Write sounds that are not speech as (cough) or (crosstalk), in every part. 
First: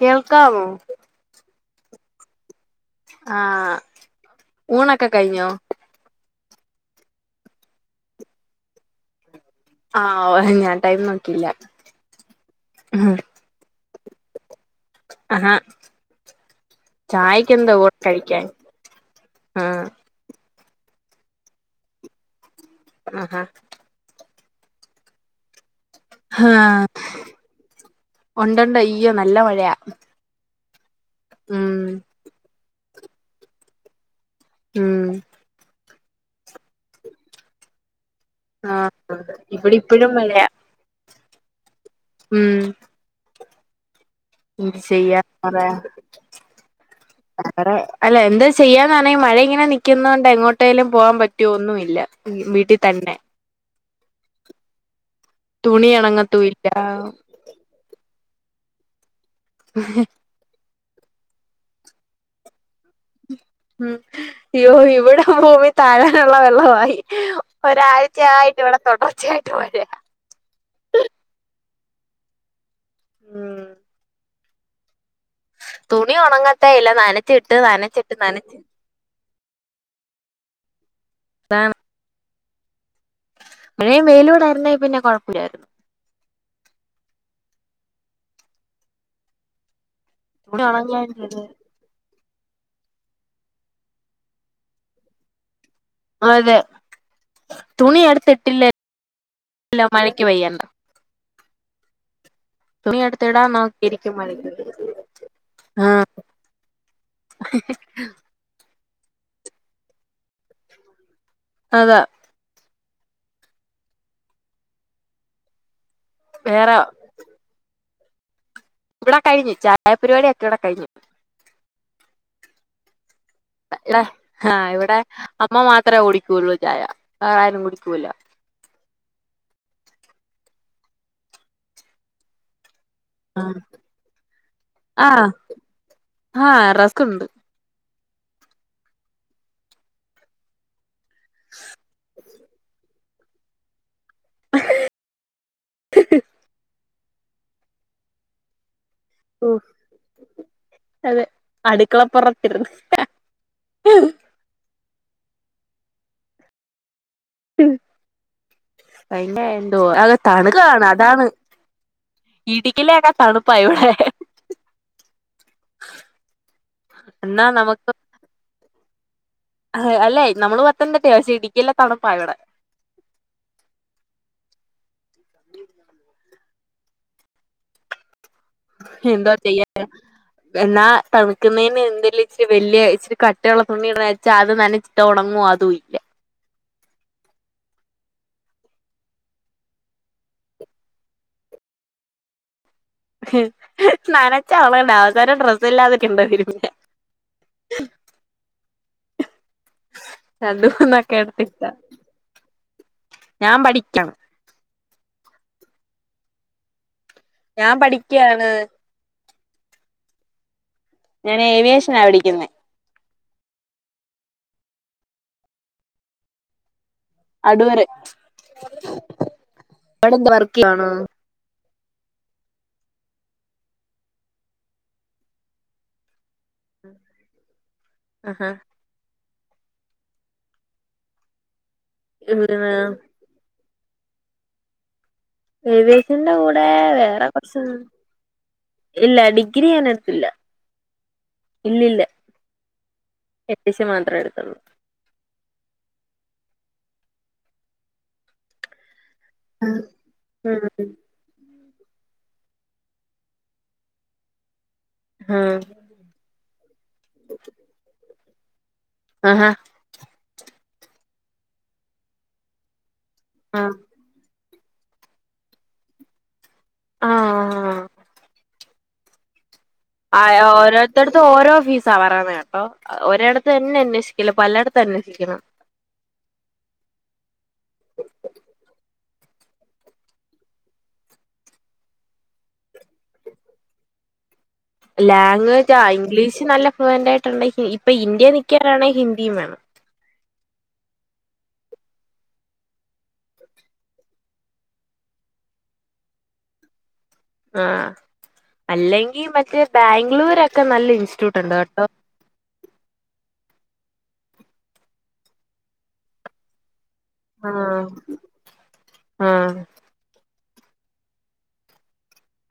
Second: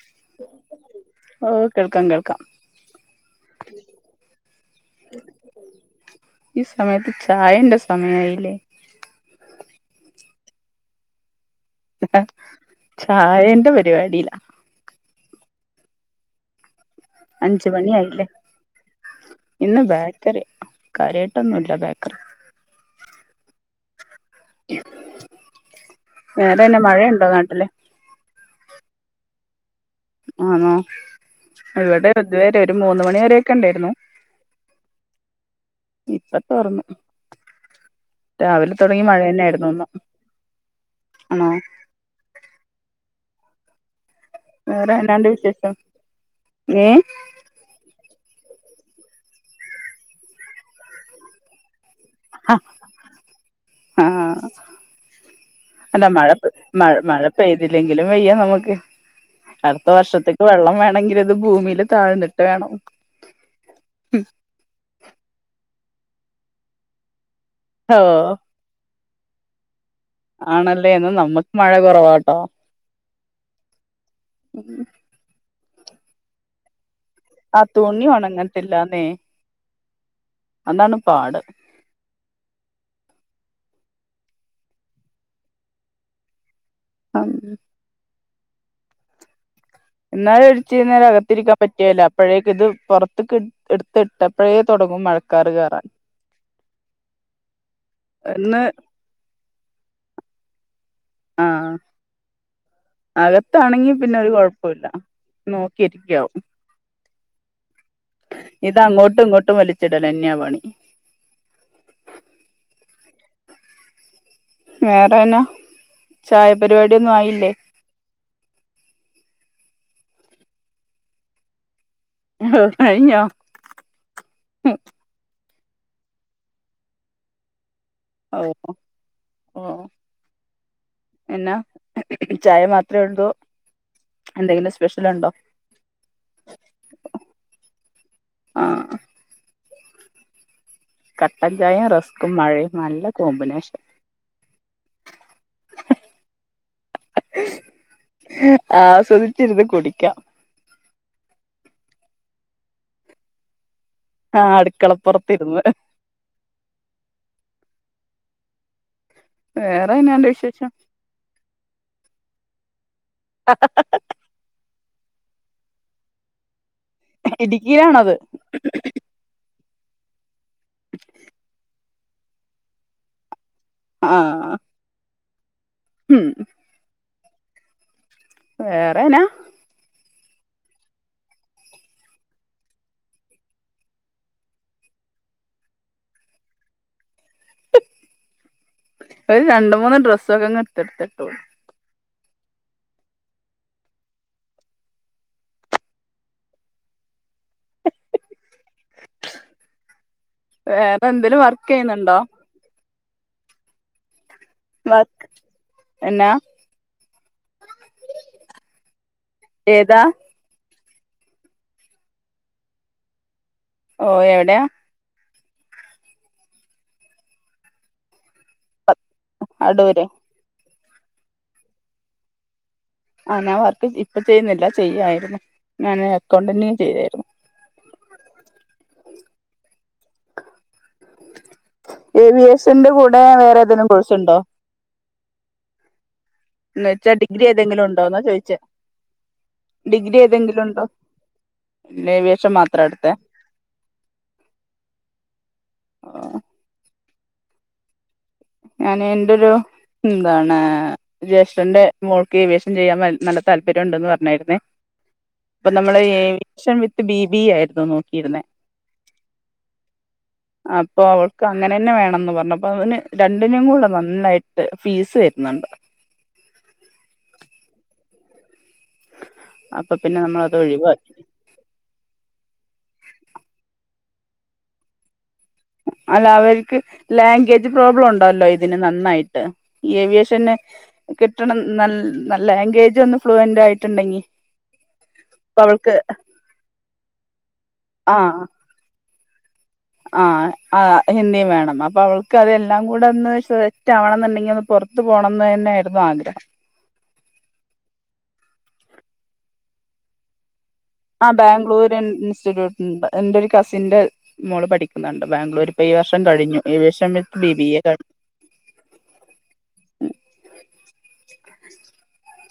കേൾക്കാമോ ഓ കേൾക്കാം കേൾക്കാം ആഹ് ഊണെക്കെ കഴിഞ്ഞോ ഈ സമയത്ത് ചായന്റെ സമയമായില്ലേ. ആഹ് ഓ ഞാൻ ടൈം നോക്കിയില്ല ചായന്റെ പരിപാടില ആഹ് അഞ്ചു മണി ആയില്ലേ. ആഹ് ഇന്ന് ബേക്കറി കാര്യമായിട്ട് ഒന്നുമില്ല ബേക്കറി ആഹ് ഹാ വേറെ എന്നാ മഴയുണ്ടോ നാട്ടില്. ഉണ്ടണ്ട് അയ്യോ നല്ല മഴയാ ആണോ ഉം ഇവിടെ ഇതുവരെ ഒരു മൂന്ന് മണി വരെയൊക്കെ ഉണ്ടായിരുന്നു. ഉം ഇപ്പ തോർന്നു രാവിലെ ആഹ് തുടങ്ങിയ മഴ തന്നെ ആയിരുന്നു ഇവിടെ ഇന്ന്. ഇപ്പഴും മഴയാ ആണോ ഉം എന്ത് വേറെ ചെയ്യാ, എന്നാണ്ട് വേറെ വിശേഷം ഏ അല്ലെ എന്താ ചെയ്യാനാണെങ്കിൽ മഴ ഇങ്ങനെ നിൽക്കുന്നത് കൊണ്ട് എങ്ങോട്ടേലും പോവാൻ പറ്റുമോ ഒന്നുമില്ല. വീട്ടിൽ തന്നെ ആഹ് തുണി അല്ല മഴ ഒണങ്ങത്തൂല്ല മഴ പെയ്തില്ലെങ്കിലും, വയ്യ നമുക്ക് അടുത്ത വർഷത്തേക്ക് വെള്ളം വേണമെങ്കിൽ ഇത് ഭൂമില് താഴ്ന്നിട്ട് വേണം ഉം ഇയ്യോ ഇവിടെ ഭൂമി താഴാനുള്ള വെള്ളം ആയി ഓ ഒരാഴ്ചയായിട്ട് ഇവിടെ തുടർച്ചയായിട്ട് മഴയാ ആണല്ലേ ന്നാ നമ്മക്ക് മഴ കുറവാട്ടോ ഉം ഉം തുണി ഉണങ്ങട്ടെ ഇല്ലേ നനഞ്ഞ് ആ തുണി ഒണങ്ങത്തില്ലാന്നേ അതാണ് പാട് അതാണ് മഴയും വെയിലൂടായിരുന്നേൽ പിന്നെ കൊഴപ്പില്ലായിരുന്നു മ് എന്നാലും ഒരു തുണി ഇച്ചിരിന്നേരം ഉണങ്ങാഞ്ഞത് അകത്തിരിക്കാൻ പറ്റ്കേല്ല അപ്പഴേക്ക് ഇത് പുറത്തേക്ക് എടുത്തിട്ടപ്പോഴേ തൊടങ്ങും മഴക്കാറ് കേറാൻ അതെ തുണി ഇന്ന് എടുത്തിട്ടില്ലേൽ (unintelligible) മഴക്ക് പെയ്യണ്ട ആഹ് ആ തുണി എടുത്തിടാ നേക്കി അകത്താണെങ്കി ഇരിക്കാ പിന്നെ ഒരു മഴക്ക് കുഴപ്പമില്ല പെയ്യാൻ ആഹ് നോക്കിയിരിക്കാവും ഹി ഹി ഇതാ അങ്ങോട്ടും ഇങ്ങോട്ടും വലിച്ചിടലന്നെയാ പണി അതാ വേറെന്നാ വേറെ ചായപരിപാടിയെന്നും ആയില്ലേ ഇവിടെ കഴിഞ്ഞു ചായ പരിപാടി ഒക്കെ ഇവിടെ കഴിഞ്ഞു ഓഹ് കഴിഞ്ഞോ (unintelligible) ആഹ് ഇവിടെ അമ്മ മാത്രേ കുടിക്കുള്ളൂ ചായ വേറെ ആരും കുടിക്കൂല ഓ ഓ എന്നാ ചായ മാത് (unintelligible) ഉണ്ടോ എന്തെങ്കിലും സ്പെഷ്യൽ ആഹ് ഉണ്ടോ ആഹ് റസ്ക് ഉണ്ട് ആഹ് കട്ടൻചായയും റസ്ക്കും മഴയും നല്ല കോമ്പിനേഷൻ ആഹ് ഉം സുഖിച്ചിരുന്നു കുടിക്കാം അതെ അടുക്കള പുറത്തിരുന്ന് ആഹ് അടുക്കളപ്പുറത്തിരുന്ന് (unintelligible) എന്തോ വേറെ എന്നാണ്ട് വിശേഷം തണുക്കാണ് അതാണ് ഇടുക്കിലേയൊക്കെ തണുപ്പാ ഇവിടെ എന്നാ നമുക്ക് ഇടുക്കിയിലാണത് അല്ലെ നമ്മള് പത്തനംതിട്ടയാ പക്ഷെ ഇടുക്കീലെ തണുപ്പാ ഇവിടെ ആഹ് ഉ ഉം വേറെനാ എന്താ ചെയ്യാ (unintelligible) എന്നാ തണുക്കുന്നേന് എന്തേലും ഇച്ചിരി വെല്ല്യ ഇച്ചിരി കട്ടിയുള്ള തുണിയിടാന്ന് വച്ചാ അത് നനച്ചാ തൊടങ്ങും (unintelligible) അതും ഇല്ല ഒരു രണ്ട് മൂന്ന് ഡ്രസ്സൊക്കെ അങ്ങ് എടുത്തെടുത്ത് ഇട്ടു നനച്ച് (unintelligible) അവസാനം ഡ്രസ്സില്ലാതെ നിക്കണ്ടി വരും പിന്നെ ഉ വേറെ രണ്ടുന്നൊക്കെ എന്തേലും വർക്ക് എടുത്തിട്ടാ ചെയ്യുന്നുണ്ടോ ഞാൻ പഠിക്കണം വാക്ക് എന്നാ ഞാൻ പഠിക്ക്യാണ് ഏതാ? ഞാൻ ഏവിയേഷനാ പഠിക്ക്ന്നെ ഓഫ് എവിടെയാ അടൂര് അടൂര് ആണോ? ആഹ് ഞാൻ വർക്ക് ഇപ്പ ചെയ്യ്ന്നില്ല ചെയ്യായ്രുന്നു ഞാന് അക്കൗണ്ടെന്റ്ന് ചെയ്യായിരുന്നു ആഹ് ഹാ ആഹാ ഏവിയേഷന്റെ കൂടെ വേറെതേലും കോഴ്സ്ണ്ടോ? എവിയേഷന്റെ കൂടെ വേറെ കൊർച്ച് ഏതെങ്കിലും ഉണ്ടോന്നാ ചോദിച്ചേ ഇല്ല ഡിഗ്രി ഡിഗ്രി അതിനകത്തില്ല. ഏതെങ്കിലും ഉണ്ടോ ഇല്ലില്ല പിന്നെ ഏവിയേഷൻ മാത്രം എടുത്തെ എട്ടീസം മാത്രേ എട് (unintelligible) ഉം ഞാന് എൻ്റെ (unintelligible) എന്താണ് ഉം ജേഷ് ഠൻ്റെ മോൾക്ക് എവിയേഷൻ ചെയ്യാൻ നല് നല്ല താല്പര്യണ്ടന്ന് പർഞ്ഞായിര്ന്നേ അപ്പൊ നമ്മള് aviation with B B A ആയിരുന്നു നോക്കിയിര്ന്നേ. ആഹാ അപ്പൊ അവൾക്ക് അങ്ങനെന്നെ വേണംന്ന് പർഞ്ഞ് അപ്പ അതിന് രണ്ടിനും ആഹ് കൂടെ നന്നായി ട്ട് ഫീസ് വെര്ന്ന്ണ്ട്. ആഹ് അപ്പൊ പിന്നെ ആഹ് നമ്മളത് ഒഴിവാക്കി ഓരോത്തട്ത്ത് ഓരോ ഫീസാ പറയെന്നെ കേട്ടോ ഒ ഒരെടെത്ത് തെന്നെ അന്വേഷി ക്കല്ലാ പലയെട്ത്തും അന്വേഷിക്കണം. അല്ല അവര്ക്ക് ലാംഗ്വേജ് പ്രോബ്ലണ്ടല്ലോ ഇതിന് നന്നായിട്ട് ഏവിയേഷന്ന് കിട്ടണം നൽ നല്ലാംഗ്വേജൊന്ന് ഫ്ലുവൻ്റായിട്ടുണ്ടെങ്കി ലാംഗ്വേജ് ആ ഇംഗ്ലീഷ് നല്ല ഫ്ലുവൻ്റായിട്ടുണ്ടങ്കി ഇപ്പൊ ആ ഇന്ത്യേ നിക്കനാണെ ഹി ന്ദിം വേണം. ആഹ് ആഹ് ഹിന്ദിം വേണം അപ്പൊ അവൾക്കതെതെല്ലാം കൂടെ ഒന്ന് സെറ്റാവണന്നുണ്ടെങ്കി ഒന്ന് പൊർത്ത് പോ ണെന്നെന്നെയായിരുന്നു ആഗ്രഹം. ആഹ് അല്ലെങ്കി മറ്റേ ബാംഗ്ലൂരൊ ആഹ് ബാംഗ്ലൂര് ഇൻസ്റ്റിറ്റ്യൂട്ട്ണ്ട് എൻ്റൊരു കസിന്റെ മോള് പഠിക്ക്ന്ന്ണ്ട് ബാംഗ്ലൂര് ഇപ്പൊ ഈ വർഷം കഴിഞ്ഞു ഏവിയേഷ് (unintelligible) ത്ത് ബി ബി എ ആഹ് ക (unintelligible) ആഹ്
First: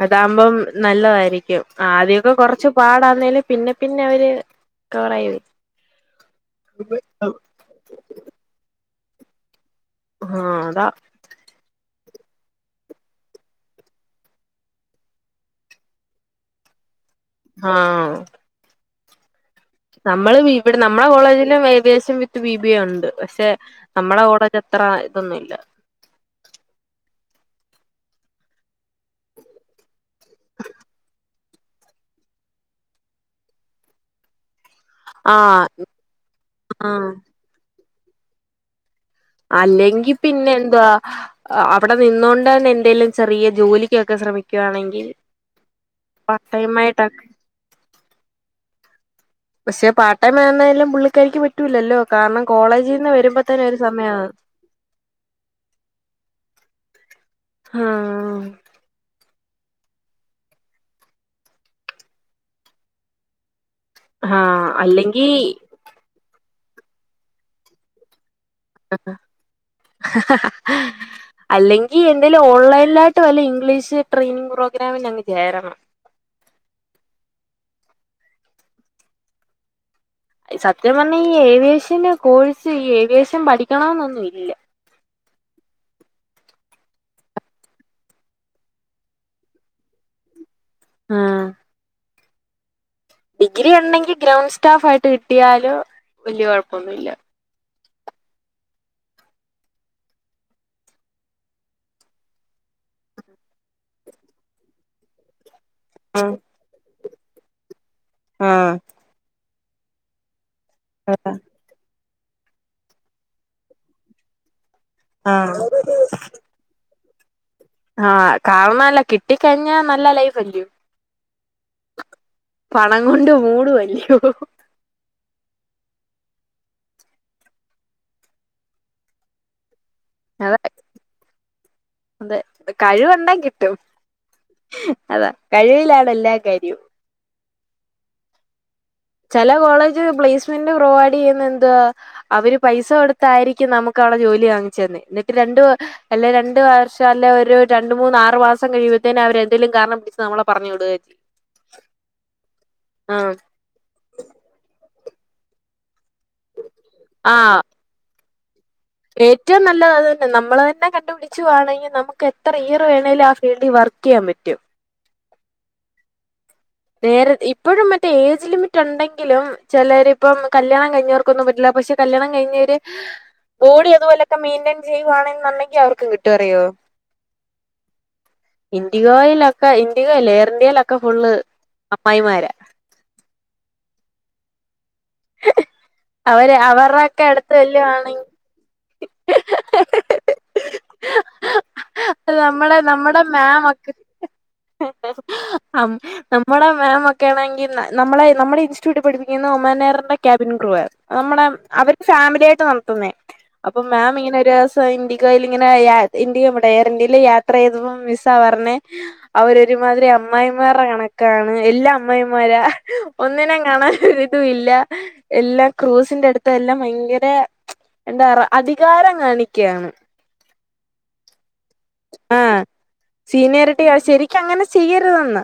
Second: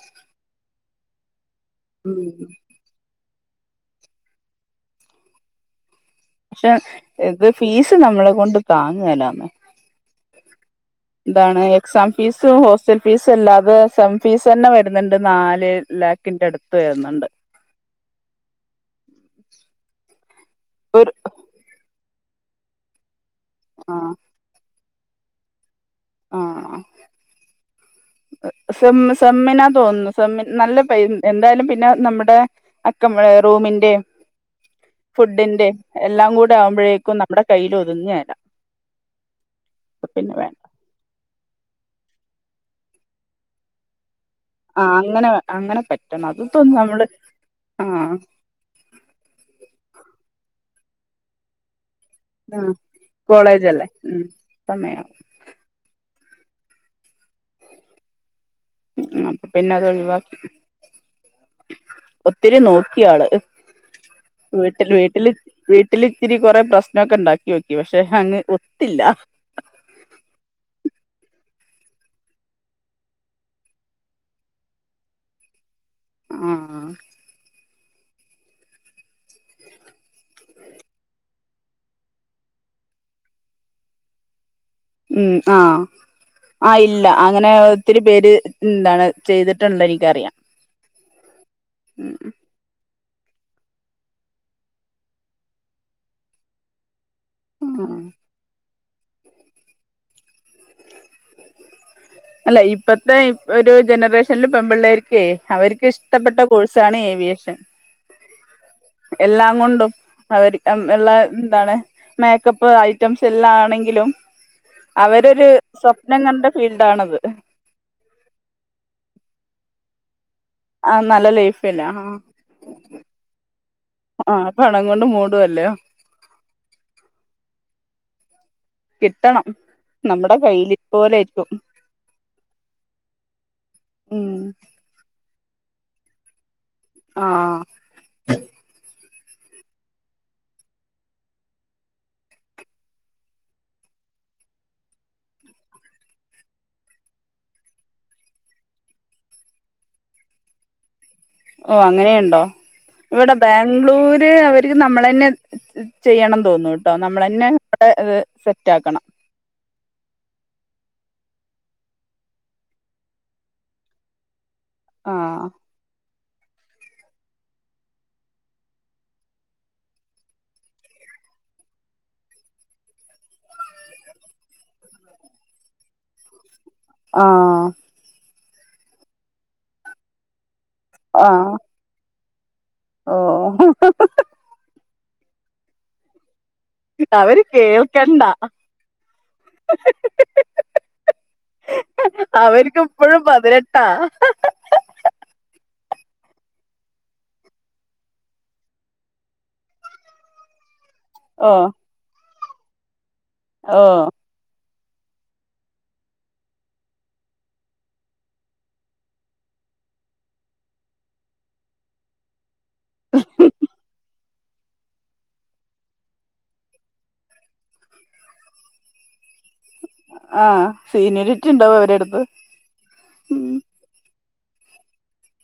അതാവുമ്പം നല്ലതായിരിക്കും ഉം ആദ്യൊക്കെ കൊർച്ച് പാടാന്നേലും പിന്നെ പിന്നെ അവര് കവറായത് ക്ഷെ ഇത് ഫീസ് നമ്മളെ കൊണ്ട് താങ്ങേലാന്നെ ആഹ് അതാ എന്താണ് എക്സാം ഫീസും ഹോസ്റ്റൽ ഫീസും അല്ലാതെ സെം ഫീസന്നെ വര്ന്ന്ണ്ട് നാല് ലാക്കിൻ്റെ അടുത്ത് വരുന്നുണ്ട് ആഹ് (inaudible) നമ്മള് ഇവിടെ ഒരു നമ്മളെകോളേജിലും aviation with B B A ഒണ്ട് പക്ഷെ ആഹ് നമ്മടെ കോളേജ് അത്ര ഇതൊന്നുല്ല ആഹ് (inaudible) സെമ് സെമ്മിനാതോന്നുന്നു സെമ്മ് നല്ല പൈ എന്തായാലും പിന്നെ നമ്മുടെ അക്കമേ റൂമിന്റേം ആഹ് ഫുഡിന്റിം എല്ലാം കൂടെ ആഹ് ആവുമ്പോഴേക്കും നമ്മടെ കയ്യല് ഒതുങ്ങേല അപ്പൊ അല്ലെങ്കി പിന്നെ വേണ്ട എന്ത്യാ അ അവടെ നിന്നോണ്ട് തന്നെ എന്തെലും ചെറിയ ജോലിക്കൊക്കെ ശ്രമിക്ക്‌- ആഹ് അങ്ങനെ അങ്ങനെ പറ്റണം അത് ഇപ്പ ടൈം നമ്മള് ആയിട്ടൊക്കെ ആഹ് പക്ഷേ പാർട്ട്‌ടൈം ആണേലും പുള്ളിക്കാരിക്കു പറ്റൂല്ലല്ലോ കാരണം ആ കോളേജിൽന്ന് വരുമ്പോ തന്നെ ഒരു കോളേജല്ലേ സമയാ ഉം സമയാവും ഹാ അപ്പൊ പിന്നെ അത് ഒഴിവാക്കി ഒത്തിരി നോക്കിയാള് ആഹ് വീട്ടില് അല്ലെങ്കി വീട്ടില് വീട്ടല് ഇത്തിരി കുറേ പ്രശ്നൊക്കെ ഒണ്ടാക്കി നോക്കി പക്ഷെ അങ്ങ് ഒ ഹ ഹ ഹ് അല്ലെങ്കി എന്തേലും ഓൺലൈനിലായിട്ട് വല്ല ഇംഗ്ലീഷ് ട്രെയിനിങ് പ്രോഗ്രാമിന് അങ് ചേരണം ആ സത്യം പറഞ്ഞാ ഈ ഏവിയേഷന്റെ കോഴ്സ് ഈ ഏവിയേഷൻ പഠിക്കണന്നൊന്നും ഇല്ല ഉം ആഹ് ആ ഇല്ല അങ്ങനെ ഒത്തിരി പേര് എന്താണ് ചെയ്തിട്ടുണ്ട് എനിക്കറിയാം ആഹ് ഉം ഡിഗ്രി ഉണെങ്കിൽ ഗ്രൗണ്ട് സ്റ്റാഫ് ആയിട്ട് കിട്ടിയാല് വല്യ കുഴപ്പൊന്നുല്ല മ് അല്ല ഇപ്പത്തെ ഒരു ജനറേഷനിൽ പെൺമ്പിള്ളേര്ക്കേ അവർക്ക് ആഹ് ഇഷ്ടപ്പെട്ട കോഴ്സാണ് ഏവിയേഷൻ ആഹ് എല്ലാം കൊണ്ടും അവര് ക്ക്‌ള്ള എന്താണ് മേക്കപ്പ് ഐറ്റംസ് എല്ലാം ആണെങ്കിലും അവരൊരു ആഹ് സ്വപ്നം കണ്ട ഫീൽഡ് ആണത് ആഹ് കാരണല്ല കിട്ടിക്കഴിഞ്ഞ നല്ല ലൈഫ് അല്ലയോ ആഹ് നല്ല ലൈഫ്ന്നേ പണം കൊണ്ട് മൂടുവല്ലയോ ആ പണം കൊണ്ട് മൂടുവല്ലയോ കിട്ടണം നമ്മുടെ അതെ കയ്യിലിരുപ്പ് പോലെയിരിക്കും അതെ കഴിവൊണ്ടേ കിട്ടും ഉം അതാ കഴിവിലാണ് എല്ലാ കാര്യം ആഹ് ചില കോളേജ് പ്ലേസ്മെന്റ് പ്രൊവൈഡ് ചെയ്യുന്ന എന്ന്തുവാ അവര് പൈസ കൊടുത്തായിരിക്കും നമുക്ക് ള്ള ജോലി വാങ്ങിച്ചന്നു എന്നിട്ട് രണ്ട് അല്ലേ രണ്ട് വർഷം അല്ലേ ഒരു രണ്ടു മൂന്നാറു മാസം കഴി മ്പത്തേന് അവരെന്തേലും കാരണം പിടിച്ച് നമ്മളെ പറഞ്ഞു വിടുവേം ചെയ്യും. ഓ അങ്ങനേയൊണ്ടോ? ഇവിടെ ആഹ് ബാംഗ്ലൂര് അവര്ക്ക് നമ്മളുതന്നെ ചെയ്യണം തോന്നുംട്ടോ നമ്മളന്നെ ആഹ് അവിടെ ഏറ്റവും നല്ലത് അത് തന്നെ നമ്മള് തന് ന്നെ കണ്ടു പിടിച്ചുവാണെങ്കിൽ നമുക്ക് എത്ര ഇയർ വേണേലും ആ ഫീൽഡിൽ വർക്ക് ചെയ്യാൻ പറ്റും. ആ നേരേ, ഇപ്പഴും മറ്റേ ഏജ് ലിമിറ്റ് ഒണ്ടെങ്കിലും ചെലരിപ്പം കല്യാണം കഴിഞ്ഞവർക്കൊന്നും പറ്റില്ല. പക്ഷെ കല്യാണം കഴിഞ്ഞവര് ഓടി അതുപോലൊക്കെ മെയിന്റയിൻ ചെയ്യുകയാണെന്നുണ്ടെങ്കിൽ അവർക്കും കിട്ടും അറിയുവോ. ആ ഇൻഡിഗോയിലൊക്കെ ഇൻഡിഗോല്ല എയർ ഇന്ത്യയിലൊക്കെ ഫുള്ള് ആഹ് അമ്മായിമാരാ. ഓ അവര് അവരുടെക്കെ അവര് അടുത്ത് കേൾക്കണ്ട ചെല്ലുവാണെങ്കി അത് നമ്മടെ അവർക്ക് നമ്മടെ ഇപ്പഴും പതിനെട്ടാ മാമൊക്കെ ആ നമ്മുടെ മാമൊക്കെ ആണെങ്കി നമ്മളെ നമ്മുടെ ഇൻസ്റ്റിറ്റ്യൂട്ടിൽ പഠിപ്പിക്കുന്ന ഒമാനെയറിന്റെ ക്യാബിൻ ക്രൂവാണ് നമ്മുടെ, ഓ അവര് ഫാമിലി ആയിട്ട് നടത്തുന്നേ ഓ അപ്പം മാം ഇങ്ങനെരു ഇൻഡിഗോയിൽ ഇങ്ങനെ ഇൻഡിഗോ പോട്ടെ എയർ ഇന്ത്യയില് യാത്ര ചെയ്തപ്പോ മിസ്സാ പറഞ്ഞെ അവരൊരുമാതിരി അമ്മായിമാരുടെ കണക്കാണ് എല്ലാ അമ്മായിമാരാ ഒന്നിനേം കാണാൻ ഒരു രസ് ഉ ഇല്ല, എല്ലാം ക്രൂസിന്റടുത്ത് എല്ലാം ഭയങ്കര എന്താ പറ അധികാരം കാണിക്ക ആ സീനറിട്ടുണ്ടാവവര്. ആ സീനിയോറിറ്റിയാണ്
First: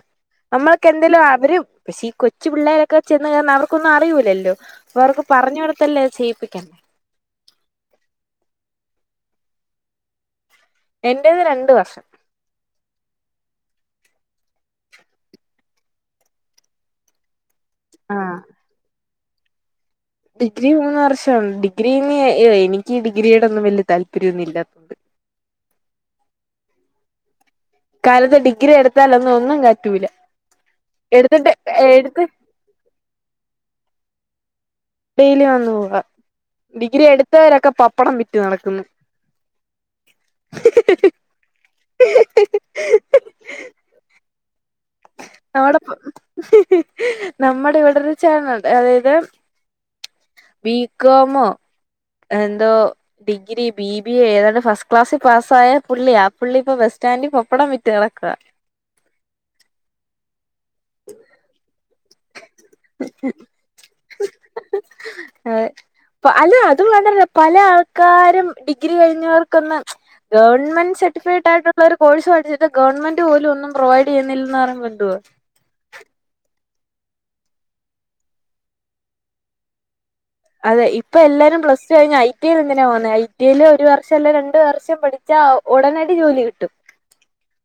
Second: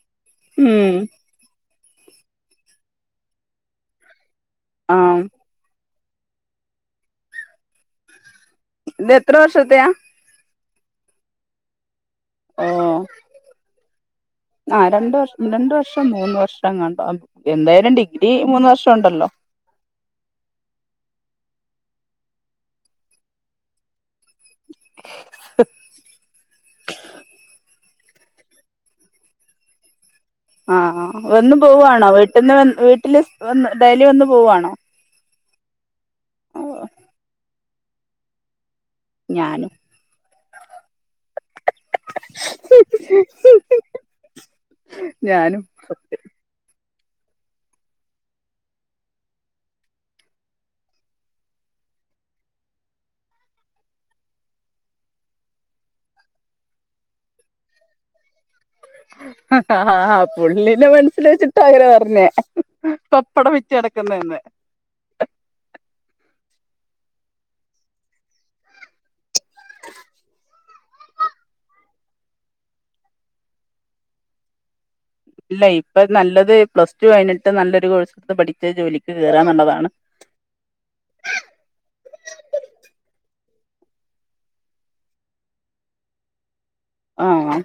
നമ്മളൊക്കെ ഉം എന്തേലും അവരും പക്ഷേ ഈ കൊച്ചു പിള്ളേരൊക്കെ ചെന്ന് കേറുന്ന അവർക്കൊന്നും അറിയൂല്ലല്ലോ. അവർക്ക് ആഹ് പറഞ്ഞു കൊടുത്തല്ലേ ചെയ്യിപ്പിക്കണ്ടേ. ഇത് എത്ര വർഷത്തെയാ? എന്റേത് രണ്ട് വർഷം. ഓ ആ രണ്ട് വർഷം, രണ്ട് വർഷം മൂന്ന് വർഷം എങ്ങാണ്ടാ, എന്തായാലും ഡിഗ്രി ആഹ് മൂന്ന് വർഷം ഒണ്ടല്ലോ. ഡിഗ്രി മൂന്ന് വർഷം ഡിഗ്രിന്ന് എനിക്ക് ഡിഗ്രിയോടൊന്നും വെല്ല്യ താല്പര്യം പര്യോന്നില്ലാത്തണ്ട്. ഇക്കാലത്ത് ഡിഗ്രി എടുത്താലൊന്നും ഒന്നും കയറ്റൂല. ആ വന്നു പോവാണോ, വീട്ടിന്ന് വീട്ടില് വന്ന് ഡെയ്ലി വന്ന് പോവാണോ? ഡെയിലി വന്നു പോവാ, ഓ ഡിഗ്രി എടുത്തവരൊക്കെ പപ്പടം വിറ്റ് ഞാനും. (inaudible) ഞാനും അവിടപ്പ നമ്മടെ ഇവിടൊരച്ചാനുണ്ട്, അതായത് ബി കോമോ എന്തോ ഡിഗ്രി, ബി ബി എ ഏതാണ്ട് ഫസ്റ്റ് ക്ലാസ്സിൽ പാസ്സായ പുള്ളിയാ ആ പുള്ളിപ്പ ബസ്സ് സ്റ്റാൻഡി പപ്പടം വിറ്റ് നടക്കുവാ. പുള്ളിനേ മനസ്സിൽ വെച്ചിട്ടാ പറ ഞ്ഞെ പപ്പടം വിറ്റ് നടക്കുന്നെന്ന്. അതെ അല്ല, അതും വേണ്ടല്ലോ, പല ആൾക്കാരും ഡിഗ്രി കഴിഞ്ഞവർക്കൊന്ന് ഗവൺ ൺമെന്റ് സർട്ടിഫൈഡായിട്ടുള്ള ഒരു കോഴ്സ് പഠിച്ചിട്ട് ഗവൺമെന്റു പോലും ഒന്നും പ്രൊവൈഡ് ചെയ്യുന്നില്ലെന്ന് പറയുമ്പ ഇല്ല ഇപ്പം നല്ലത് പ്ലസ് ടു കഴിഞ്ഞിട്ട് നല്ലൊരു കോഴ്സെടുത്ത് പഠിച്ച് ജോലിക്ക് കേറാന്നുള്ളതാണ്. അതെ ഇപ്പൊ എല്ലാരും പ്ലസ് ടു കഴിഞ്ഞ് ഐ ടി ഐ ൽ എന്തിനാ പോകുന്നേ ഐ ടി ഐ യില് ഒരു വർഷം അല്ലേ രണ്ടു വർഷം പഠിച്ച ഉടനടി ജോലി കിട്ടും ആഹ്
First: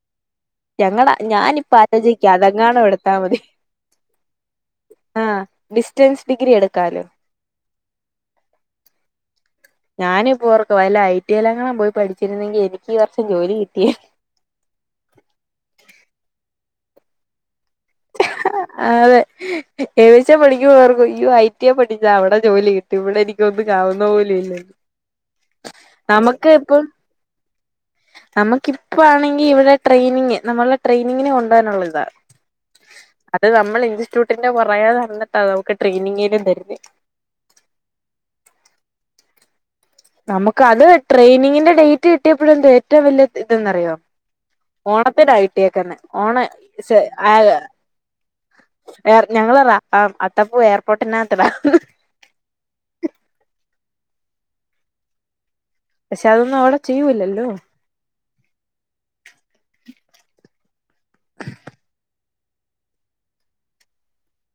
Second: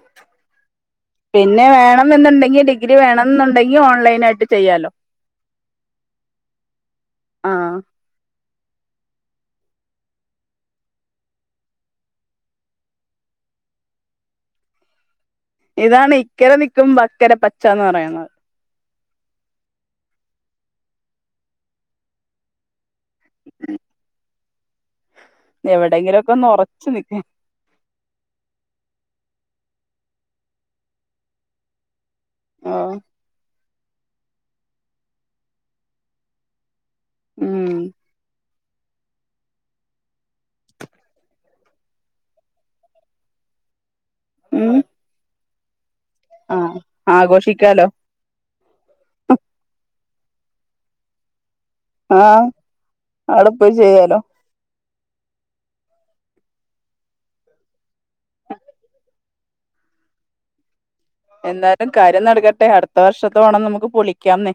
ഞങ്ങടെ പിന്നെ ഞാനിപ്പ ആലോചിക്കാ വേണംന്ന്ന്ന്ണ്ടെങ്കി അതെങ്ങാനും ഡിഗ്രി എടുത്താ മതി വേണെന്നുണ്ടെങ്കി ഓൺലൈൻ ആയിട്ട് ചെയ്യാലോ ആഹ് ഡിസ്റ്റൻസ് ഡിഗ്രി എടുക്കാലോ ആഹ് (inaudible) ഞാനും ഇപ്പോർക്ക വല്ല ഐ ടി ഐ ങ്ങാനും പോയി പഠിച്ചിരുന്നെങ്കി എനിക്ക് ഈ വർഷം ജോലി കിട്ടിയെ (inaudible) ഇതാണ് ഇക്കര നിക്കുംപ അക്കര പച്ചന്ന് പറയ്ണത് അതെ ഏവിയേഷൻ പഠിക്കുമ്പം ഓർക്കും യ്യോ ഐ ടി ഐ പഠിച്ച അവിടെ ജോലി കിട്ടും ഇവിടെ എനിക്കൊന്നും ക ണ്ടാവുന്ന് പോലും ഇല്ല എവിടെയെങ്കിലും ഒക്കെ ഒന്ന് നമുക്ക് ഇപ്പം ഉറച്ചു നിക്ക നമുക്കി ഇപ്പ ആണെങ്കി ഇവിടെ ട്രെയിനിങ് നമ്മളെ ട്രെനിങ്ങിന് കൊണ്ടാനുള്ള ഇതാ ഓ അത് നമ്മള് ഇൻസ്റ്റിറ്റ്യൂട്ടിന്റെ പൊറകേ നടന്നിട്ടാ നമുക്ക് ട്രെയിനിങ്ങേലും തര്ന്നെ ഉം നമുക്ക് അത് ട്രെയിനിങ്ങിന്റെ ഡേറ്റ് കിട്ടിയപ്പോഴ എന്തോ ഏറ്റവും വലിയ ഇതെന്നറിയോ ഉം ഓണത്തിനാ കിട്ടിയെക്ക്ന്നെ ഓണ ആ ശെ ആഹ് ആഘോഷിക്കാലോ ഞങ്ങറ അ സപ്പോ എയർപോർട്ടിനാത്തിടാ ആഹ് അവ്ടെ പോയി ചെയ്യാലോ പഷേ അതൊന്നും അവ്ടെ ചെയ്യൂലല്ലോ എന്തായാലും കാര്യം നടക്കട്ടെ അടുത്ത വർഷത്തെ ഓണം നമുക്ക് പൊളിക്കാംന്നേ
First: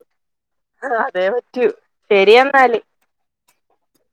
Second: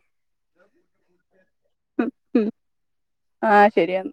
ആ അതെ പറ്റൂ ശരി എന്നാല് ആ ശരിയെന്ന